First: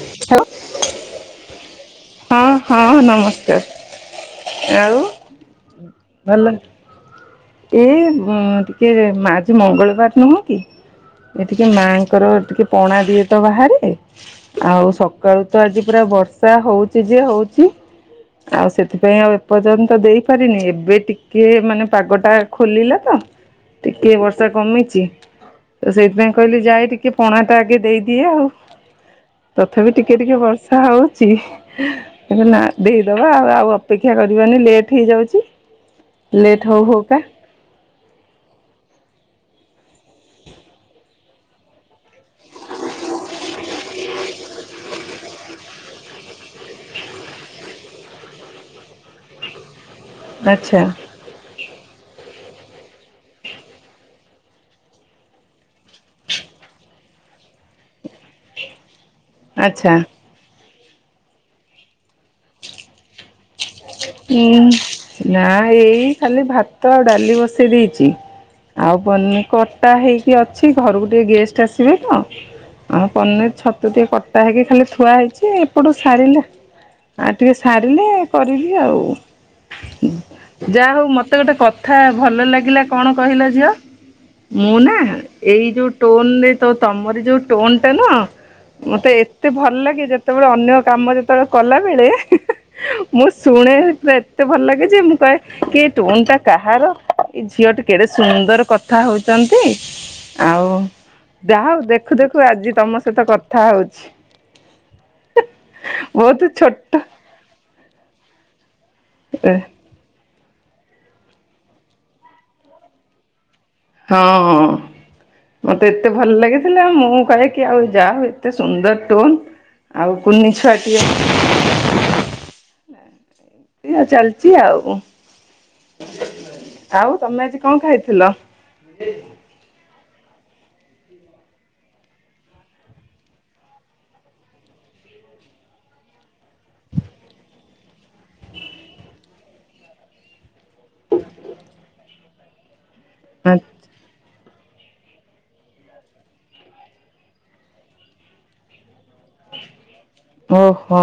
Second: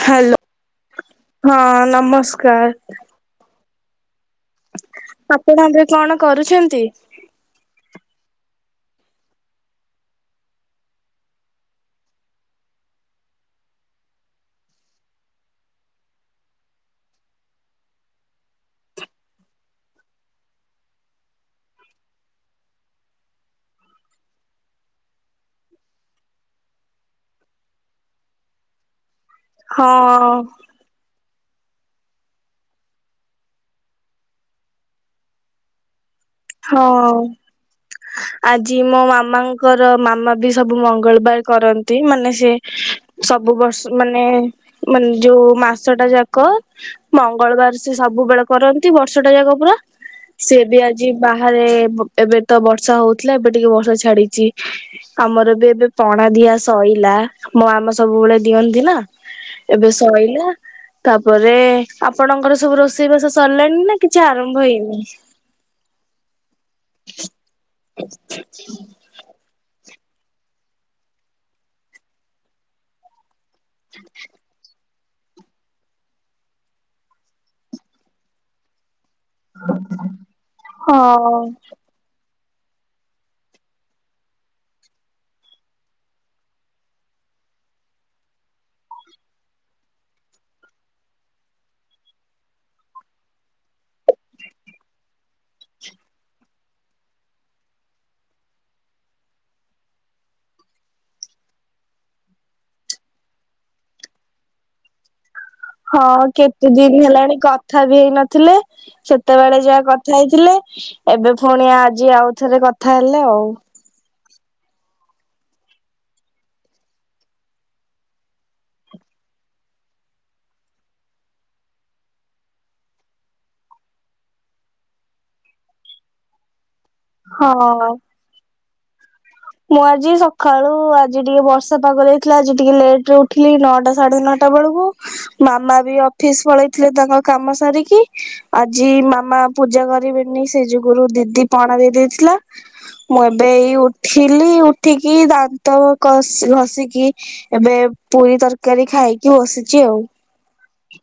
Hello hello ହଁ ହଁ ନମସ୍କାର ହଁ ନମସ୍କାର। ଆଉ ଆପଣ ଏବେ କଣ ଭଲ କରୁଛନ୍ତି? ଏଇ କି ଆଜି ମଙ୍ଗଳବାର ନୁହଁ କି? ଏ ଟିକେ ମାଙ୍କର ଟିକେ ପଣା ଦିଏ ତ ବାହାରେ ଆଉ ସକାଳୁ ତ ଆଜି ପୁରା ବର୍ଷା ହଉଛି ଯେ ହଉଛି ଆଉ ସେଥିପାଇଁ ଆଉ ଏପର୍ଯ୍ୟନ୍ତ ଦେଇପାରିନି ଏବେ ଟିକେ ମାନେ ପାଗ ଟା ଖୋଲିଲା ତ ଟିକେ ବର୍ଷା କମିଚି। ତ ସେଥିପାଇଁ କହିଲି ଯାଏ ଟିକେ ପଣା ଟା ଆଗେ ଦେଇଦିଏ ଆଉ ତଥାପି ଟିକେ ହଁ ଟିକେ ବର୍ଷା ହଉ ଛି ନା ଦେଇଦବା ଆଉ ଆଉ ଅପେକ୍ଷା କରିବନି ଲେଟ୍ ହେଇଯାଉଛି ଲେଟ ହଉ ହଉକା ହଁ ଆଜି ମୋ ମାମାଙ୍କର ମାମା ବି ସବୁ ମଙ୍ଗଳବାର କରନ୍ତି ମାନେ ସେ ସବୁ ବର୍ଷ ମାନେ ମାନେ ଯୋଉ ମାସ ଟା ଯାକ ମଙ୍ଗଳବାର ସେ ସବୁବେଳେ କରନ୍ତି ବର୍ଷଟା ଯାକ ପୁରା ସିଏ ବି ଆଚ୍ଛା ଆଜି ବାହାରେ ଏବେ ତ ବର୍ଷା ହଉଥିଲା ଏବେ ଟିକେ ବର୍ଷା ଛାଡିଛି ଆମର ବି ଏବେ ପଣା ଦିଆ ସଇଲା। ମୋ ମାମା ସବୁବେଳେ ଦିଅନ୍ତି ନା ଏବେ ଆଚ୍ଛା। ସଇଲା ତାପରେ ଆପଣଙ୍କର ସବୁ ରୋଷେଇ ବାସ ହୁଁ ନା ଏଇ ଖାଲି ଭାତ ଆଉ ଡାଲି ବସ୍ [inaudible] ଦେଇ ଆଉ [inaudible] ଖଟା ହେଇକି ଅଛି ଘରକୁ ଟିକେ ଗେଷ୍ଟ ଆସିବେ ତ ଆମ ପନିର୍ ଛତୁ ଟିକେ କଟା ହେଇକି ଖାଲି ଥୁଆ ହେଇଛି ଏପଟୁ ସାରିଲେ ଆଉ ଟିକେ ସାରିଲେ କରିବି ଆଉ ଯାହା ହଉ ମତେ ହଁ ଗୋଟେ କଥା ଭଲ ଲାଗେ ଲାଗିଲା କଣ କହିଲା ଝିଅ ମୁଁ ନା ଏଇ ଯୋଉ ଟୋନ ତ ତମର ଯୋଉ ଟୋନ ଟା ନ ମତେ ଏତେ ଭଲ ଲାଗେ ଯେତେବେଳେ ଅନ୍ୟ କାମ ଯେତେବେଳେ କଲାବେେଳେ ମୁଁ ଶୁଣେ ଏତେ ଭଲ ଲାଗେ ଯେ ମୁଁ କହେ କି ଟୋନ୍ ଟା କାହାର ଏ ଝିଅ ଟ କେଡେ ସୁନ୍ଦର କଥା ହଉଛନ୍ତି ଆଉ ଯା ହଉ ଦେଖୁ ଦେଖୁ ଆଜି ତମ ସହିତ କଥା ହଉଛି ହଁ ବହୁତ କେତେ ଛୋଟ ଦିନ ହେଲାଣି କଥା ବି ହେଇ ନଥିଲେ ସେତେବେଳେ ଯାହା କଥା ହେଇଥିଲେ ଏବେ ପୁଣି ଆଜି ଆଉଥରେ କଥା ହେଲେ ଆଉ ହୁଁ ହୁଁ ମତେ ଏତେ ଭଲ ଲାଗିଥିଲା ମୁଁ କହେକି ଆଉ ଯା ଏତେ ସୁନ୍ଦର ଟୋନ ଆଉ କୁନି ଛୁଆଟିଏ [unintelligible] [inaudible] ଏୟା ଚାଲିଛି ଆଉ [unintelligible] ଆଉ ତମେ ଆଜି କଣ ହଁ। ଖାଇଥିଲ--? ମୁଁ ଆଜି ସକାଳୁ ଆଜି ଟିକେ ବର୍ଷା ପାଗଦେଇଥିଲା ଆଜି ଟିକେ ଲେଟରେ ଉଠିଲି ନଅଟା ସାଢେ ନଅଟା ଚାରିଟା ବେଳକୁ ମାମା ବି ଅଫିସ ପଳେଇଥିଲେ ତାଙ୍କ କାମ ସାରିକି ଆଜି ମାମା ପୂଜା କରିବିନି ସେ ଯୁଗରୁ ଦିଦି ପାଣା ଦେଇ ଦେଇଥିଲା ମୁଁ ଏବେ ଏଇ ଥିଲି ଉଠିକି ଦାନ୍ତ କଷି ଘଷିକି ଏବେ ପୁରୀ ତରକାରୀ ଖାଇକି କି ବସିଛି ଆଉ। ଓହୋ।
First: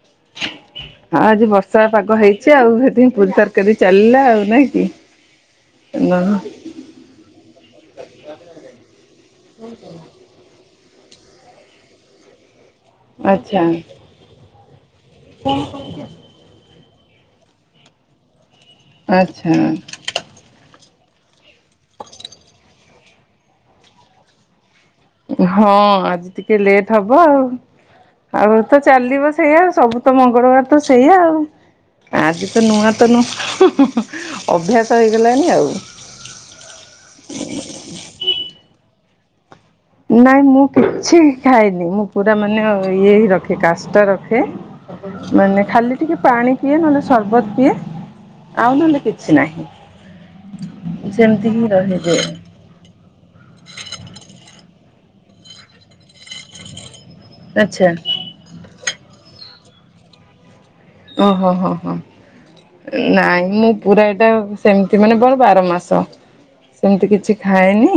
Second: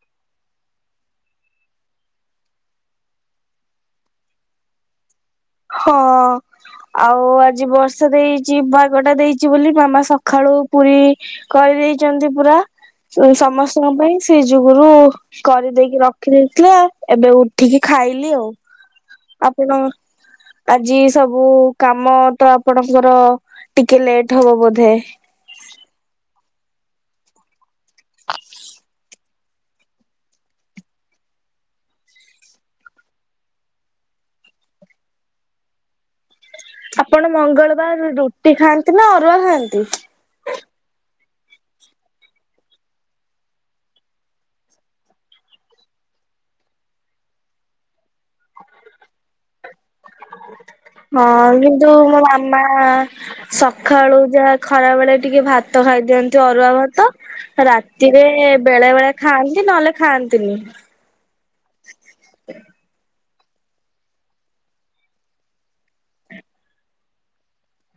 [inaudible] ହଁ ଆଜି ବର୍ଷା ପାଗ ହେଇଛି ଆଉ ସେଠି ପୁରୀ ତରକାରୀ ଚାଲିଲା ଆଉ ନାଇଁ କି। ହଁ ଆଉ ଆଜି ବର୍ଷା ଦେଇଛି ବାଗଟା ଦେଇଛି ବୋଲି ମାମା ସକାଳୁ ପୁରୀ କରିଦେଇଛନ୍ତି ପୁରା ଆଚ୍ଛା ସମସ୍ତଙ୍କ ପାଇଁ ସେ ଯୁଗରୁ। କରିଦେଇକି ରଖିଦେଇଥିଲେ ଏବେ ଉଠିକି ଖାଇଲି ଆଉ। ଆଚ୍ଛା। ଆପଣ ଆଜି ସବୁ କାମ ତ ଆପଣଙ୍କର ଟିକେ ଲେଟ୍ ହବ ବୋଧ। ହଁ ଆଜି ଟିକେ ଲେଟ ହବ ଆଉ। ଆଉ ତ ଚାଲିବ ସେଇଆ ସବୁ ତ ମଙ୍ଗଳବାର ତ ସେଇଆ ଆଉ। ଆଜି ତ ନୂଆ ତ ନ ହୁ ହୁ ଅଭ୍ୟାସ ହେଇଗଲାଣିି ଆଉ। ଆପଣ ମଙ୍ଗଳବାର ରୁଟି ଖାଆନ୍ତି ନା ଅରୁଆ ଖାଆନ୍ତି। ନାଇଁ ମୁଁ କିଛି। ଖାଇନି ମୁଁ ପୁରା ମାନେ ଇଏ ହି ରଖେ କାଷ୍ଟ ରଖେ। ମାନେ ଖାଲି ଟିକେ ପାଣି ପିଏ ନହେଲେ ସରବତ ପିଏ। ଆଉ ନହେଲେ କିଛି ନାହିଁ। ହଁ ସେମିତି ହିଁ କିନ୍ତୁ ମୋ ରହିଯାଏ ମାମା ସକାଳୁ ଯାହା। ଖରା ବେଳେ ଟିକେ ଭାତ ଖାଇ ଦିଅନ୍ତି ଅରୁଆ ଭାତ ଆଚ୍ଛା ରାତିରେ ବେଳେ ବେଳେ ଖାଆନ୍ତି ନହେଲେ ଖାଆନ୍ତିନି। ଓହୋ ହୋ ହୋ ନାଇଁ। ମୁଁ ପୁରା ଏଇଟା ସେମିତି ମାନେ ବଣ ବାର ମାସ। ସେମିତି କିଛି ଖାଏନି।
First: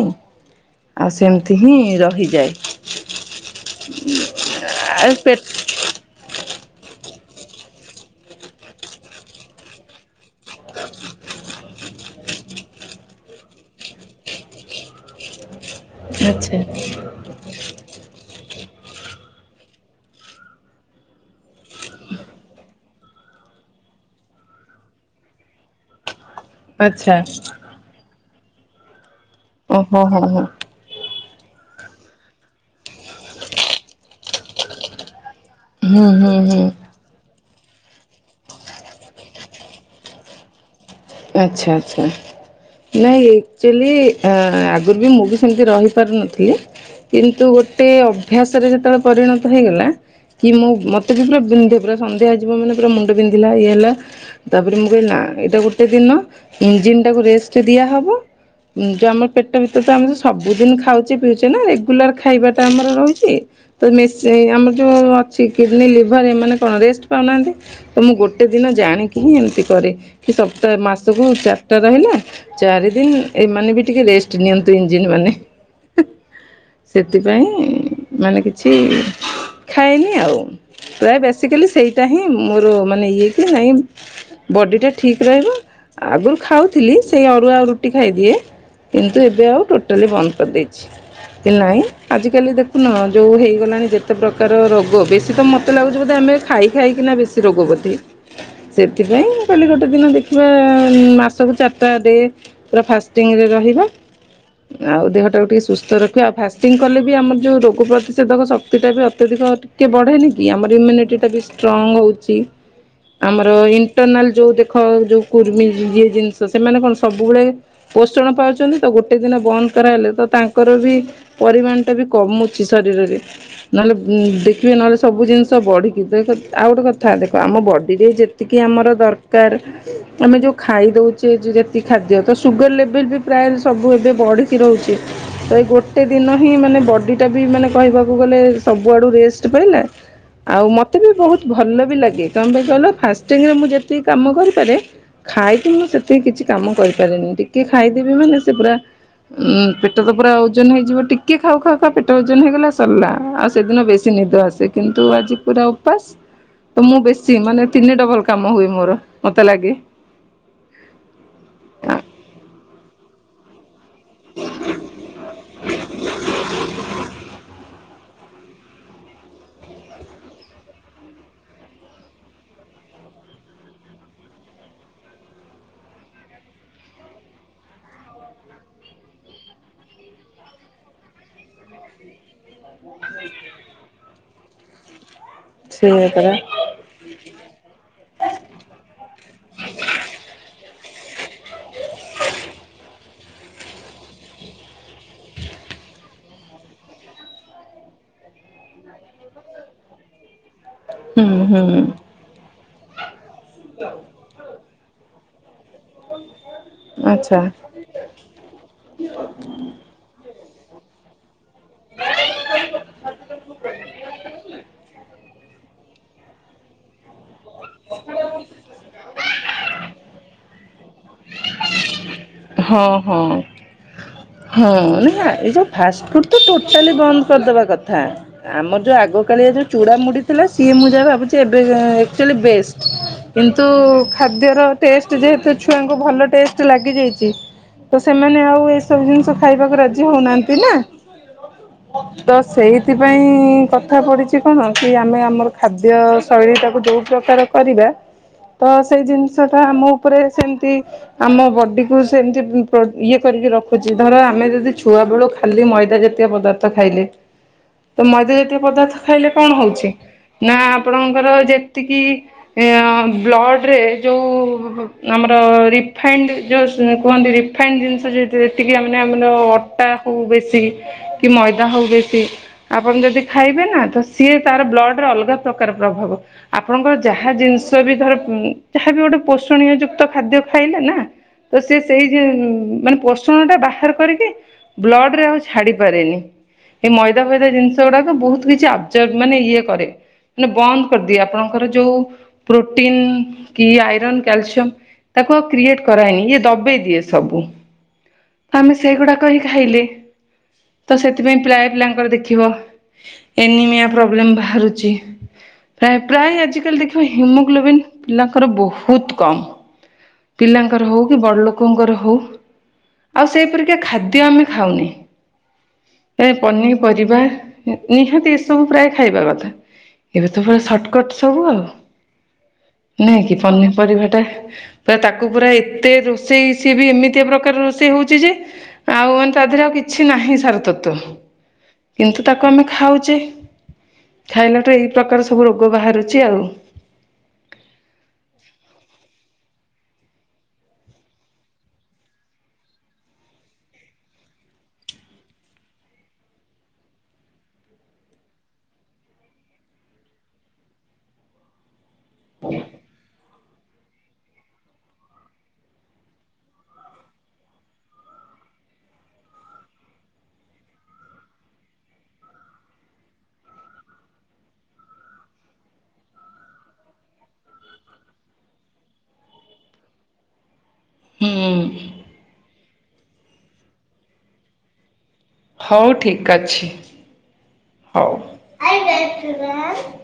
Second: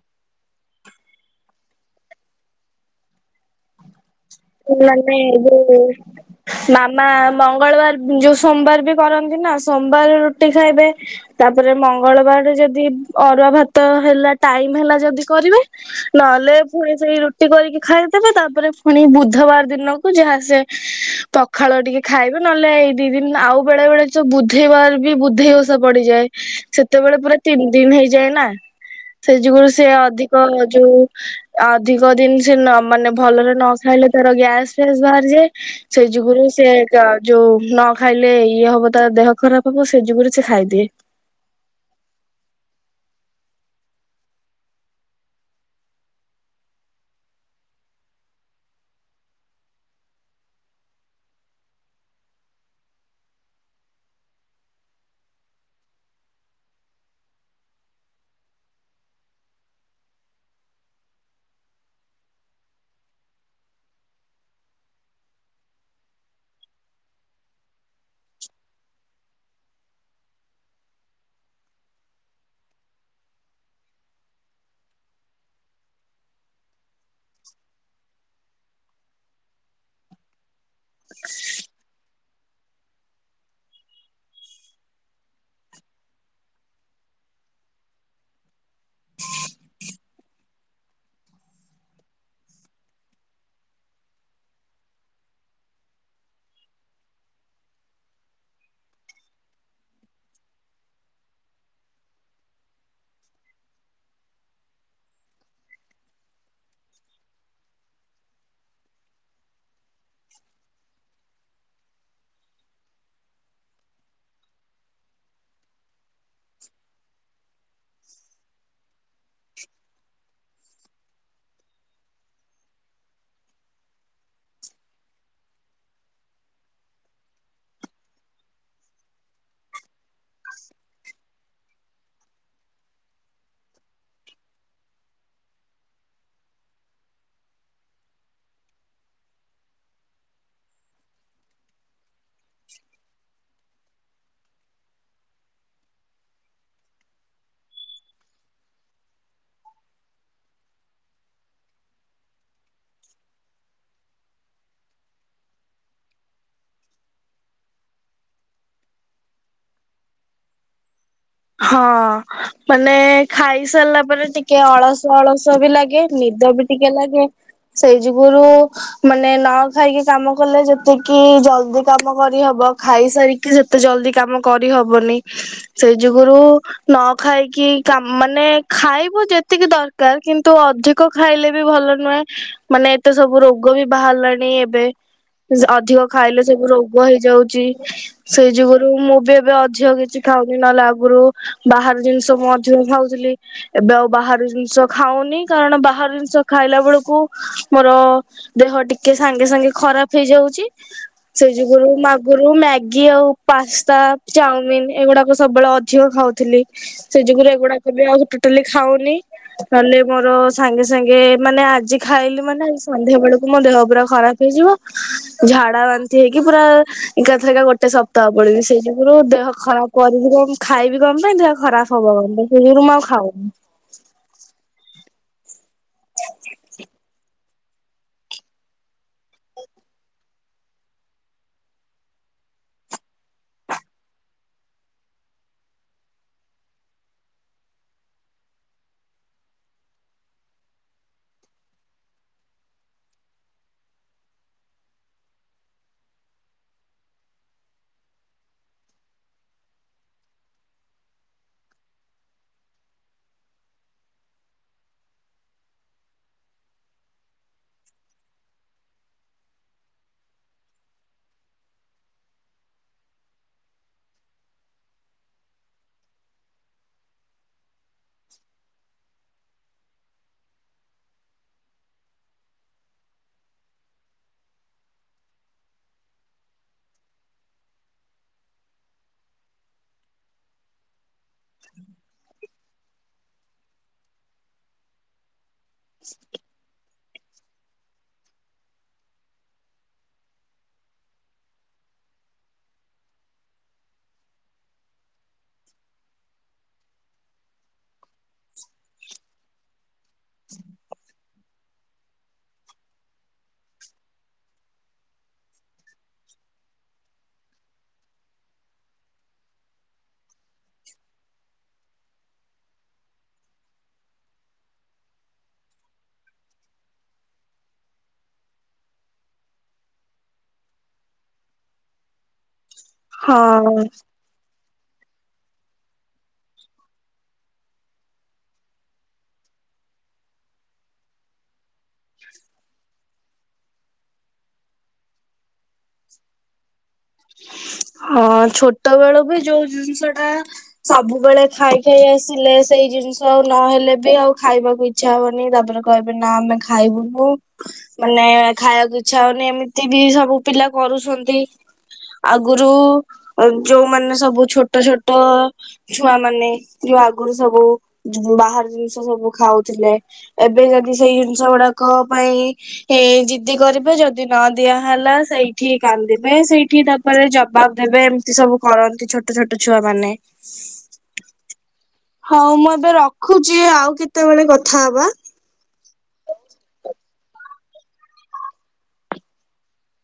ଆଉ ସେମିତି ହିଁ ରହିଯାଏ। ଆଉ ନିନେ ପେ ଏୁ ମାମା ମଙ୍ଗଳବାର ଯୋଉ ସୋମବାର ବି କରନ୍ତି ନା ସୋମବାର ରୁଟି ଖାଇବେ। ତାପରେ ମଙ୍ଗଳବାରରେ ଯଦି ଅରୁଆ ଭାତ ହେଲା ଟାଇମ ହେଲା ଯଦି କରିବେ। ନହେଲେ ଆଚ୍ଛା ପୁଣି ସେଇ ରୁଟି କରିକି ଖାଇଦେବେ ତାପରେ ପୁଣି ବୁଧବାର ଦିନକୁ ଯାହା ସେ ପଖାଳ ଟିକେ ଖାଇବେ ନହେଲେ ଏଇ ଦି ଦିନ ଆଉ ବେଳେ ବେଳେ ଯ। ବୁଧେଇବାର ବି ବୁଧେଇ ଓଷା ପଡିଯାଏ ଆଚ୍ଛା। ସେତେବେଳେ ପୁରା ତିନି ଦିନ ହେଇଯାଏ ନା। ସେ ଯୁଗୁରୁ ସେ ଓହୋ ହଁ ଅଧିକ ହଁ ଯୋଉ ଅଧିକ ଦିନ ସେ ମାନେ ଭଲରେ ନ ଖାଇଲେ ତାର ଗ୍ୟାସ ଫ୍ୟାସ୍ ବାହାରିଯାଏ ସେ ହୁଁ ହୁଁ ଯୁଗୁରେ ହୁଁ ସେ ଜ ଯୋଉ। ନ ଖାଇଲେ ଇଏ ହବ ତା ଦେହ ଖରାପ ହବ ସେ ଯୁଗରେ ସେ ଖାଇଦିଏ। ଆଚ୍ଛା ଆଚ୍ଛା। ନାଇଁ ଆଚୁଆଲି ଆ ଆଗରୁ ବି ମୁଁ ବି ସେମିତି ରହି ପାରୁନଥିଲି। କିନ୍ତୁ ଗୋଟେ ଅଭ୍ୟାସରେ ଯେତେବେଳେ ପରିଣତ ହେଇଗଲା। କି ମୁଁ ମତେ ବି ପୁରା ପନ୍ଧିବେ ପୁରା ସନ୍ଧ୍ୟା ଆଯିବ ମାନେ ପୁରା ମୁଣ୍ଡ ପନ୍ଧିଲା ଇଏ ହେଲା ତାପରେ ମୁଁ କହିଲି ନା ଏଇଟା ଗୋଟେ ଦିନ ଇଞ୍ଜିନ ଟାକୁ ରେଷ୍ଟ ଦିଆ ହବ। ଯଉ ଆମର ପେଟ ଭିତରେ ତ ଆମେ ସବୁଦିନ ଖାଉଛେ ପିଉଛେ ନା ରେଗୁଲାର ଖାଇବାଟା ଆମର ରହୁଛି। ତ ମେସି ଆମର ଯୋଉ ଅଛି କିଡନୀ ଲିଭରଏମାନେ କଣ ରେଷ୍ଟ ପାଉନାହାନ୍ତି ତ ମୁଁ ଗୋଟେ ଦିନ ଦିନ ଜାଣିକି ହିଁ ଏମିତି କରେ କି ସବୁ। ମାସକୁ ଚାରିଟା ରହିଲା ଚାରି ଦିନ ଏମାନେ ବି ଟିକେ ରେଷ୍ଟ ନିଅନ୍ତୁ ଇଞ୍ଜିିନ ମାନେ। ସେଥିପାଇଁ ମାନେ କିଛି ଖାଏନି ଆଉ। ପ୍ରାୟ ବେସିକାଲି ସେଇଟା ହିଁ ମୋର ମାନେ ଇଏ କି ନାଇଁ ବଡ଼ି ଟା ଠିକ୍ ରହିବ ଆଗରୁ ଖାଉଥିଲି ସେଇ ଅରୁଆ ଆଉ ରୁଟି ଖାଇଦିଏ। କିନ୍ତୁ ଏବେ ଆଉ ଟୋଟାଲି ବନ୍ଦ କରିଦେଇଚି। ନାଇଁ ଆଜିକାଲି ଦେଖୁନ ଯୋଉ ହେଇଗଲାଣି ଯେତେ ପ୍ରକାର ରୋଗ ବେଶୀ ତ ମତେ ଲାଗୁଛି ବୋଧେ ଆମେ ଖାଇ ଖାଇକିନା ବେଶୀ ରୋଗବଧୀ ସେଥିପାଇଁ କହିଲି ଗୋ ସେ ଦିନ ଦେଖିବା ମାସକୁ ଚାରିଟା ଡେ ପୁରା ଫାଷ୍ଟିଙ୍ଗ୍ ରେ ରହିବା। ଆଉ ଦେହଟାକୁ ଟିକେ ସୁସ୍ଥ ରଖିବା ଆଉ ଫାଷ୍ଟିଂ କଲେ ବି ଆମର ଯୋଉ ରୋଗ ପ୍ରତିଷେଧକ ଶକ୍ତି ଟା ବି ଅତ୍ୟଧିକ ଟିକେ ବଢେନି କି ଆମର ଇମ୍ୟୁନିଟି ଟା ବି ଷ୍ଟ୍ରଙ୍ଗ୍ ହଉଛି। ଆମର ଇଣ୍ଟରନାଲ ଯୋଉ ଦେ ଯୋଉ କୃମି ଇଏ ଜିନିଷ ସେମାନେ କଣ ସବୁବେଳେ ପୋଷଣ ପାଉଛନ୍ତି ତ ଗୋଟେ ଦିନ ବନ୍ଦ କରାଗଲେ ତାଙ୍କର ବି ପରିମାଣଟା ବି କମୁଚି ଶରୀରରେ ନହେଲେ ନହେଲେ ସବୁ ଜିନିଷ ବଢି଼କି ଦେଖ ଆଉ ଗୋଟେ କଥା ଦେଖ ଆମ ବଡିରେ ଯେତିକି ଆମର ଦର [unintelligible] ଆମେ ଯୋଉ ଖାଇ ଦଉଚେ [unintelligible] ଖାଦ୍ୟ ତ ସୁଗର ଲେବଲ ବି ପ୍ରାୟ ସବୁ ଏବେ ବ ବଢ଼ିକି ରହୁଛି ତ ଏଇ ଗୋଟେ ଦିନ ହିଁ ମାନେ ବଡି ଟା ବି ‌ମାନେ କହିବାକୁ ଗଲେ ସବୁଆଡୁ ରେ [unintelligible] ଆଉ ମତେ ବି ବହୁତ୍ ଭଲ ବି ଲାଗେ କଣ ପାଇଁ କହିଲ ଫାଷ୍ଟିଂ ରେ ମୁଁ ଯେତେ [unintelligible] କାମ କରିପାରେ ଖାଇକି ମୁଁ ସେତିକି କିଛି କାମ କରିପାରେନି ଟିକେ ଖାଇଦେବି ମାନେ ସେ ପୁରା ଉଁ ପେଟ ତ ପୁରା ଓଜନ ହେଇଯିବ ଟିକେ ଖାଉ ଖାଉ [unintelligible] ପେଟ ଓଜନ ହେଇଗଲା ସରିଲା ଆଉ ସେଦିନ ବେଶୀ ନିଦ ଆସେ କିନ୍ତୁ ଆଜି ପୁରା ଉପାସ ତ ମୁଁ ବେଶୀ ମାନେ ତିନି ଡବଲ କାମ ହୁଏ। ମୋର ମତେ ଲାଗେ ହଁ ମାନେ ଖାଇସାରିଲା ପରେ ଟିକେ ଅଳସ ଅଳସ ବି ଲାଗେ ନିଦ ବି ଟିକେ ଲାଗେ ସେଇ ଗୁରୁ ମାନେ ନ ଖାଇକି କାମ କଲେ ଯେତିକି ଜଲଦି କାମ କରିହବ ଖାଇ ହେଇସାରିକି ଯେତେ ଜଲଦି କାମ କରିହବନି ସେ [unintelligible] ନ ଖାଇକି କା ମାନେ ଖାଇବୁ ଯେତିକି ଦରକାର କିନ୍ତୁ ଅ [unintelligible] [unintelligible] ଖାଇଲେ ବି ଭଲ ନୁହେଁ ମାନେ ଏତେ ସବୁ ରୋଗ ବି ବାହାରିଲାଣି ଏବେ ଅଧିକ ସେଇଆ ପରା ଖାଇଲେ ସବୁ ରୋଗ ହେଇଯାଉଚି ସେଇ ଯୁଗୁରୁ ମୁଁ ବି ଏବେ ଅଧିକ କିଛି ଖାଉ ନହେଲେ ଆଗରୁ ବାହାର ଜିନିଷ ମୁଁ ମଧ୍ୟ ଖାଉଥିଲି। ଏବେ ଆଉ ବାହାର ଜିନିଷ ଖାଉନି କାରଣ ବାହାର ଜିନିଷ ଖାଇଲା ବେଳକୁ ମୋର ଦେହ ଟିକେ ସାଙ୍ଗେ ସାଙ୍ଗେ ଖରାପ ହେଇଯାଉଚି । ସେ ହୁଁ ହୁଁ ଯୁଗରୁ [unintelligible] ମ୍ୟାଗି ଆଉ ପାସ୍ତା ଚାଉମିିନ୍ ଏଗୁଡ଼ାକ ସବୁବେଳେ ଅ ଅଧିକ ଖାଉଥିଲି ସେ ଯୁ ଆଚ୍ଛା ଏଗୁଡା କେବେ ଆଉ ଟୋଟାଲି ଖାଉନି ନହେଲେ ମୋର ସାଙ୍ଗେ ସାଙ୍ଗେ ମାନେ ଆଜି ଖାଇଲି ମାନେ ଆ ସନ୍ଧ୍ୟା ବେଳକୁ ମୋ ଦେହ ପୁରା ଖରାପ ହେଇଯିବ। ଝାଡା ବାନ୍ତି ହେଇକି ପୁରା ଏକାଥରେ ଏକା ଗୋଟେ ସପ୍ତାହ ପଡ଼ିଲି ସେ ଯୁଗୁରୁ ଦେହ ଖରାପ [unintelligible] ଖାଇବି କଣ ପାଇଁ ଦେହ ଖରାପ ହବ ହଁ [unintelligible] ଆଉ ହଁ ଖାଉନି। ହଁ ନା ଏଇ ଯୋଉ ଫାଷ୍ଟ ଫୁଡ୍ ତ ଟୋଟାଲି ବନ୍ଦ କରିଦବା କଥା ଆମର ଯୋଉ ଆଗ କାଳିଆ ଯୋଉ ଚୁଡ଼ା ମୁଢ଼ି ଥି ସିଏ ମୁଁ ଯାହା ଭାବୁଛି ଏବେ ଏକଚ୍ୟୁଲି ବେଷ୍ଟ୍। କିନ୍ତୁ ଖାଦ୍ୟର ଟେଷ୍ଟ୍ ଯେହେତୁ ଛୁଆ ଙ୍କୁ ଭଲ ଟେଷ୍ଟ୍ ଲାଗିଯାଇ ତ ସେମାନେ ଆଉ ଏସବୁ ଜିନିଷ ଖାଇବାକୁ ରାଜି ହଉନାହାନ୍ତି ନା। ତ ସେଇଥିପାଇଁ କଥା ପଡ଼ିଚି କଣ କି ଆମେ ଆମର ଖାଦ୍ୟ ଶୈ ଲି ତାକୁ ଯୋଉ ପ୍ରକାର କରିବା। ତ ସେଇ ଜିନିଷ ଟା ମୋ ଉପରେ ସେମିତି ଆମ ବଡ଼ି ସେମିତି ଇଏ କରିକି ରଖୁଛି ଧର ଆମେ ଯଦି ଛୁଆବେଳୁ ଖାଲି ମଇଦା ଜାତୀୟ ପଦାର୍ଥ ଖାଇ ତ ମଇଦା ଜାତୀୟ ପଦାର୍ଥ ଖାଇଲେ କଣ ହଉଛି? ନା ଆପଣଙ୍କର ଯେତିକି ବ୍ଲଡ଼ ରେ ଯୋଉ ଆ ରିଫାଇନ୍। କୁହନ୍ତି ରିଫାଇନି ଜିନିଷ ଯେ ଯେତିକି ମାନେ ଆମର ଅଟା ହଉ ବେଶୀ କି ମ ମଇଦା ହଉ ବେଶି ଆପଣ ଯଦି ଖାଇବେ ନା ତ ସିଏ ତାର ବ୍ଲଡ ଅଲଗା ପ୍ରକାର ପ୍ରଭାବ। ଆପଣଙ୍କର ଯାହା ଜିନିଷ ବି ଧର ଯାହା ବି ଗୋଟେ ପୋଷଣୀୟ ଯୁକ୍ତ ଖାଦ୍ୟ ଖାଇଲେ ନା ତ ସେ ସେଇ ଯ ମାନେ ପୋଷଣ ଟା ବାହାର କରିକି ବ୍ଲଡ ରେ ଆଉଛି। ଛାଡି ପାରେନି ଏଇ ମଇଦା ଫଇଦା ଜିନିଷ ଗୁଡାକ ବହୁତ କିଛି ଅବଜର୍ଭ ମାନେ ଇଏ କରେ। ମାନେ ବନ୍ଦ କରିଦିଏ ଆପଣଙ୍କର ଯୋଉ ପ୍ରୋଟିନ କି ଆଇରନ୍ କ୍ୟାଲସିୟମ ତାକୁ ଆଉ କ୍ରିଏଟ କରାଏନି। ଇଏ ଦବେଇ ଦିଏ ସବୁ ତ ଆମେ ସେଗୁଡ଼ାକ ହିଁ ଖାଇଲେ, ତସେ ଥିପାଇଁ ପ୍ରାୟ ପିଲାଙ୍କର ଦେଖିବ ଏନିମିଆ ପ୍ରୋବ୍ଲେମ ବାହାରୁଚି। ପ୍ରାୟ ପ୍ରାୟ ଆଜିକାଲି ଦେଖିବା ହିମୋଗ୍ଲୋବିନ୍ ପିଲାଙ୍କର ବହୁତ କମ୍। ପିଲାଙ୍କର ହଉ ବଡ଼ଲୋକଙ୍କର ହଉ ଆଉ ସେପରିକି ଖାଦ୍ୟ ଆମେ ଖାଉନେ। ପନିପରିବା ନି ନିହାତି ଏସବୁ ପ୍ରାୟ ଖାଇବା କଥା। ଏବେ ତ ପୁରା ସର୍ଟକଟ ସବୁ ଆଉ। ନାଇଁ କି ହଁ ପନିପରିବା ଟା ପୁରା ତାକୁ ପୁରା ଏତେ ରୋଷେଇ ସିଏ ବି ଏମିତିଆ ପ୍ରକାର ର ରୋଷେଇ ହଉଚି ଯେ ଆଉ ମାନେ ତା ଦେହରେ ଆଉ କିଛି ନାହିଁ ସାର ତତ୍ଵ। [inaudible] କିନ୍ତୁ ତାକୁ ଆମେ ଖାଉଚେ। ଖାଇଲେତ ଏଇ ପ୍ରକାର ସବୁ ରୋଗ ବାହାରୁଚି ଆଉ। ହଁ ଛୋଟ ବେଳୁ ବି ଯୋଉ ଜିନିଷ ଟା ସବୁବେଳେ ଖାଇ ଖାଇ ଆସିଲେ ସେଇ ଜିନିଷ ଆଉ ନହେଲେ ବି ଆଉ ଖାଇବାକୁ ଇଚ୍ଛା ହବନି ତାପରେ କହିବେ ନା ଆମେ ଖାଇବୁନୁ ମାନେ ଖାଇବାକୁ ଇଚ୍ଛା ହଉନି। ଏମିତି ବି ସବୁ ପିଲା କରୁଚନ୍ତି ଆଗୁରୁ ଯୋଉମାନେ ସବୁ ଛୋଟ ଛୋଟ ଛୁଆ ମାନେ ଯଉ ଆଗୁରୁ ସବୁ ବାହାର ଜିନିଷ ସବୁ ଖାଉଥିଲେ ଏବେ ଯଦି ସେଇ ଜିନିଷ ଗୁଡାକ ପାଇଁ ଜିଦି କରିବେ ଯଦି ନ ଦିଆହେଲା ସେଇଠି କାନ୍ଦିବେ ସେଇଠି ତା ପରେ ଜବାବ ଦେବେ ଏମିତି ସବୁ କରନ୍ତି ଛୋଟ ଛୋଟ ଛୁଆ ମାନେ। ହୁଁ। ହଉ ମୁଁ ଏବେ ରଖୁଚି ଆଉ କେତେବେଳେ କଥା ହବା। ହଉ ଠିକ୍ ଅଛି ହଉ ହଉ।